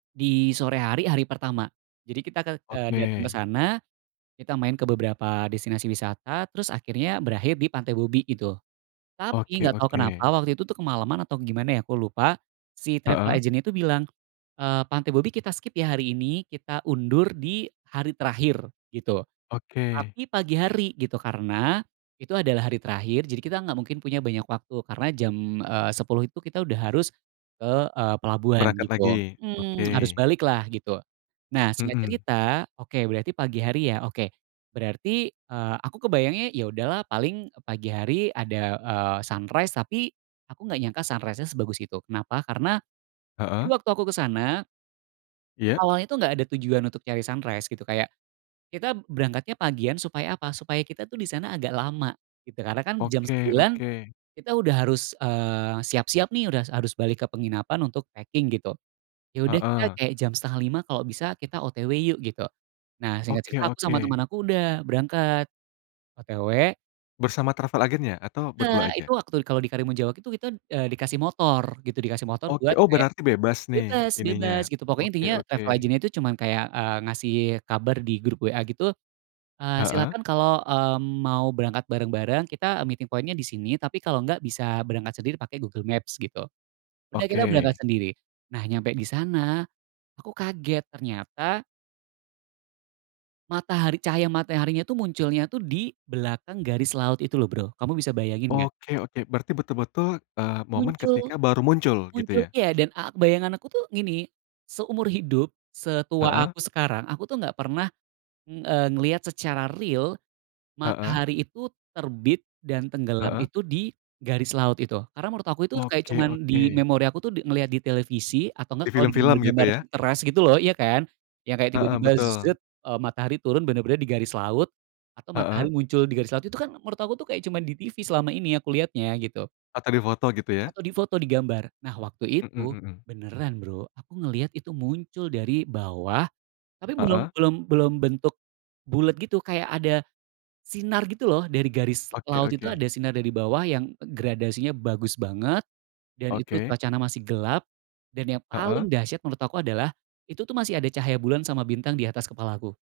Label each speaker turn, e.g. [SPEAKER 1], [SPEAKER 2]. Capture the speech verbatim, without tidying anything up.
[SPEAKER 1] Di sore hari, hari pertama. Jadi kita ke eee, datang ke
[SPEAKER 2] Oke.
[SPEAKER 1] sana, kita main ke beberapa destinasi wisata terus akhirnya berakhir di Pantai Bobby itu. Tapi
[SPEAKER 2] Oke
[SPEAKER 1] enggak tau
[SPEAKER 2] oke.
[SPEAKER 1] kenapa waktu itu tuh kemalaman atau gimana ya aku lupa si travel
[SPEAKER 2] Heeh.
[SPEAKER 1] agent itu bilang, eee, "Pantai Bobby kita skip ya hari ini, kita undur di hari terakhir," gitu.
[SPEAKER 2] Oke.
[SPEAKER 1] Tapi pagi hari gitu karena itu adalah hari terakhir, jadi kita enggak mungkin punya banyak waktu karena jam, eee, sepuluh itu kita udah harus ke, eee, pelabuhan
[SPEAKER 2] Berangkat lagi,
[SPEAKER 1] gitu. Mmm harus
[SPEAKER 2] oke.
[SPEAKER 1] balik lah gitu. Nah, singkat
[SPEAKER 2] Mhm.
[SPEAKER 1] cerita oke berarti pagi hari ya. Oke berarti, eee, aku kebayangnya ya udah lah paling pagi hari ada, eee, sunrise tapi aku enggak nyangka sunrise-nya sebagus itu. Kenapa? Karena. Jadi
[SPEAKER 2] Heeh.
[SPEAKER 1] waktu aku ke sana
[SPEAKER 2] Iya.
[SPEAKER 1] awalnya tuh enggak ada tujuan untuk cari sunrise gitu kayak kita berangkatnya pagian supaya apa? Supaya kita tuh di sana agak lama gitu karena kan jam
[SPEAKER 2] Oke
[SPEAKER 1] sembilan
[SPEAKER 2] oke.
[SPEAKER 1] kita udah harus, eee, siap-siap nih, udah harus harus balik ke penginapan untuk packing gitu. Ya udah kita
[SPEAKER 2] Heeh.
[SPEAKER 1] kayak jam setengah lima kalau bisa kita OTW yuk gitu. Nah singkat
[SPEAKER 2] Oke
[SPEAKER 1] cerita aku sama
[SPEAKER 2] oke.
[SPEAKER 1] temen aku udah berangkat. OTW.
[SPEAKER 2] Bersama travel agent ya atau berdua
[SPEAKER 1] Enggak, itu
[SPEAKER 2] aja?
[SPEAKER 1] waktu kalau di Karimunjawa itu kita, eee, dikasih motor gitu, dikasih motor
[SPEAKER 2] Oke,
[SPEAKER 1] buat
[SPEAKER 2] oh
[SPEAKER 1] kayak
[SPEAKER 2] berarti bebas nih
[SPEAKER 1] bebas, bebas
[SPEAKER 2] ininya.
[SPEAKER 1] gitu pokoknya.
[SPEAKER 2] Oke
[SPEAKER 1] Intinya
[SPEAKER 2] oke.
[SPEAKER 1] travel agent itu cuman kayak, eee, kasih kabar di grup WA gitu, eee,
[SPEAKER 2] Heeh.
[SPEAKER 1] silakan kalau, eee, mau berangkat bareng-bareng kita meeting point-nya disini tapi kalau enggak bisa berangkat sendiri pakai Google Maps gitu. Udah kita berangkat
[SPEAKER 2] Oke.
[SPEAKER 1] sendiri. Nah, nyampe di sana aku kaget ternyata matahari, cahaya mataharinya itu munculnya tuh di belakang garis laut itu loh Bro, kamu bisa bayangin enggak?
[SPEAKER 2] Oke oke. Berarti betul-betul, eee, momen
[SPEAKER 1] Muncul.
[SPEAKER 2] ketika baru muncul gitu ya?
[SPEAKER 1] Munculnya dan a bayangan aku tuh gini, seumur hidup setua
[SPEAKER 2] Heeh.
[SPEAKER 1] aku sekarang, aku tuh enggak pernah, eee, ngelihat secara real
[SPEAKER 2] Heeh.
[SPEAKER 1] matahari itu terbit dan tenggelam
[SPEAKER 2] Heeh.
[SPEAKER 1] itu di garis laut itu. Karena menurut aku itu kayak
[SPEAKER 2] Oke
[SPEAKER 1] cuman di
[SPEAKER 2] oke.
[SPEAKER 1] memori aku tuh ngelihat di televisi atau
[SPEAKER 2] Di
[SPEAKER 1] enggak kalau di
[SPEAKER 2] film-film gitu
[SPEAKER 1] gambar-gambar
[SPEAKER 2] ya?
[SPEAKER 1] Pinterest gitu loh, ya kan? Yang kayak
[SPEAKER 2] Heeh,
[SPEAKER 1] tiba-tiba
[SPEAKER 2] betul.
[SPEAKER 1] zet matahari turun bener-bener di garis laut atau matahari
[SPEAKER 2] Heeh.
[SPEAKER 1] muncul di garis laut. Itu kan menurut aku tuh kayak cuman di TV selama ini aku lihatnya gitu.
[SPEAKER 2] Atau di foto gitu ya?
[SPEAKER 1] Atau di foto di gambar. Nah, waktu
[SPEAKER 2] Mhm
[SPEAKER 1] itu
[SPEAKER 2] mhm.
[SPEAKER 1] beneran Bro, aku ngelihat itu muncul dari bawah tapi belum
[SPEAKER 2] Heeh.
[SPEAKER 1] belum belum bentuk bulet gitu, kayak ada sinar gitu loh dari garis
[SPEAKER 2] Oke
[SPEAKER 1] laut itu, ada
[SPEAKER 2] oke.
[SPEAKER 1] sinar dari bawah yang gradasinya bagus banget dan itu
[SPEAKER 2] Oke.
[SPEAKER 1] cuacanya masih gelap dan yang
[SPEAKER 2] Heeh.
[SPEAKER 1] paling dahsyat menurut aku adalah itu tuh masih ada cahaya bulan sama bintang di atas kepalaku.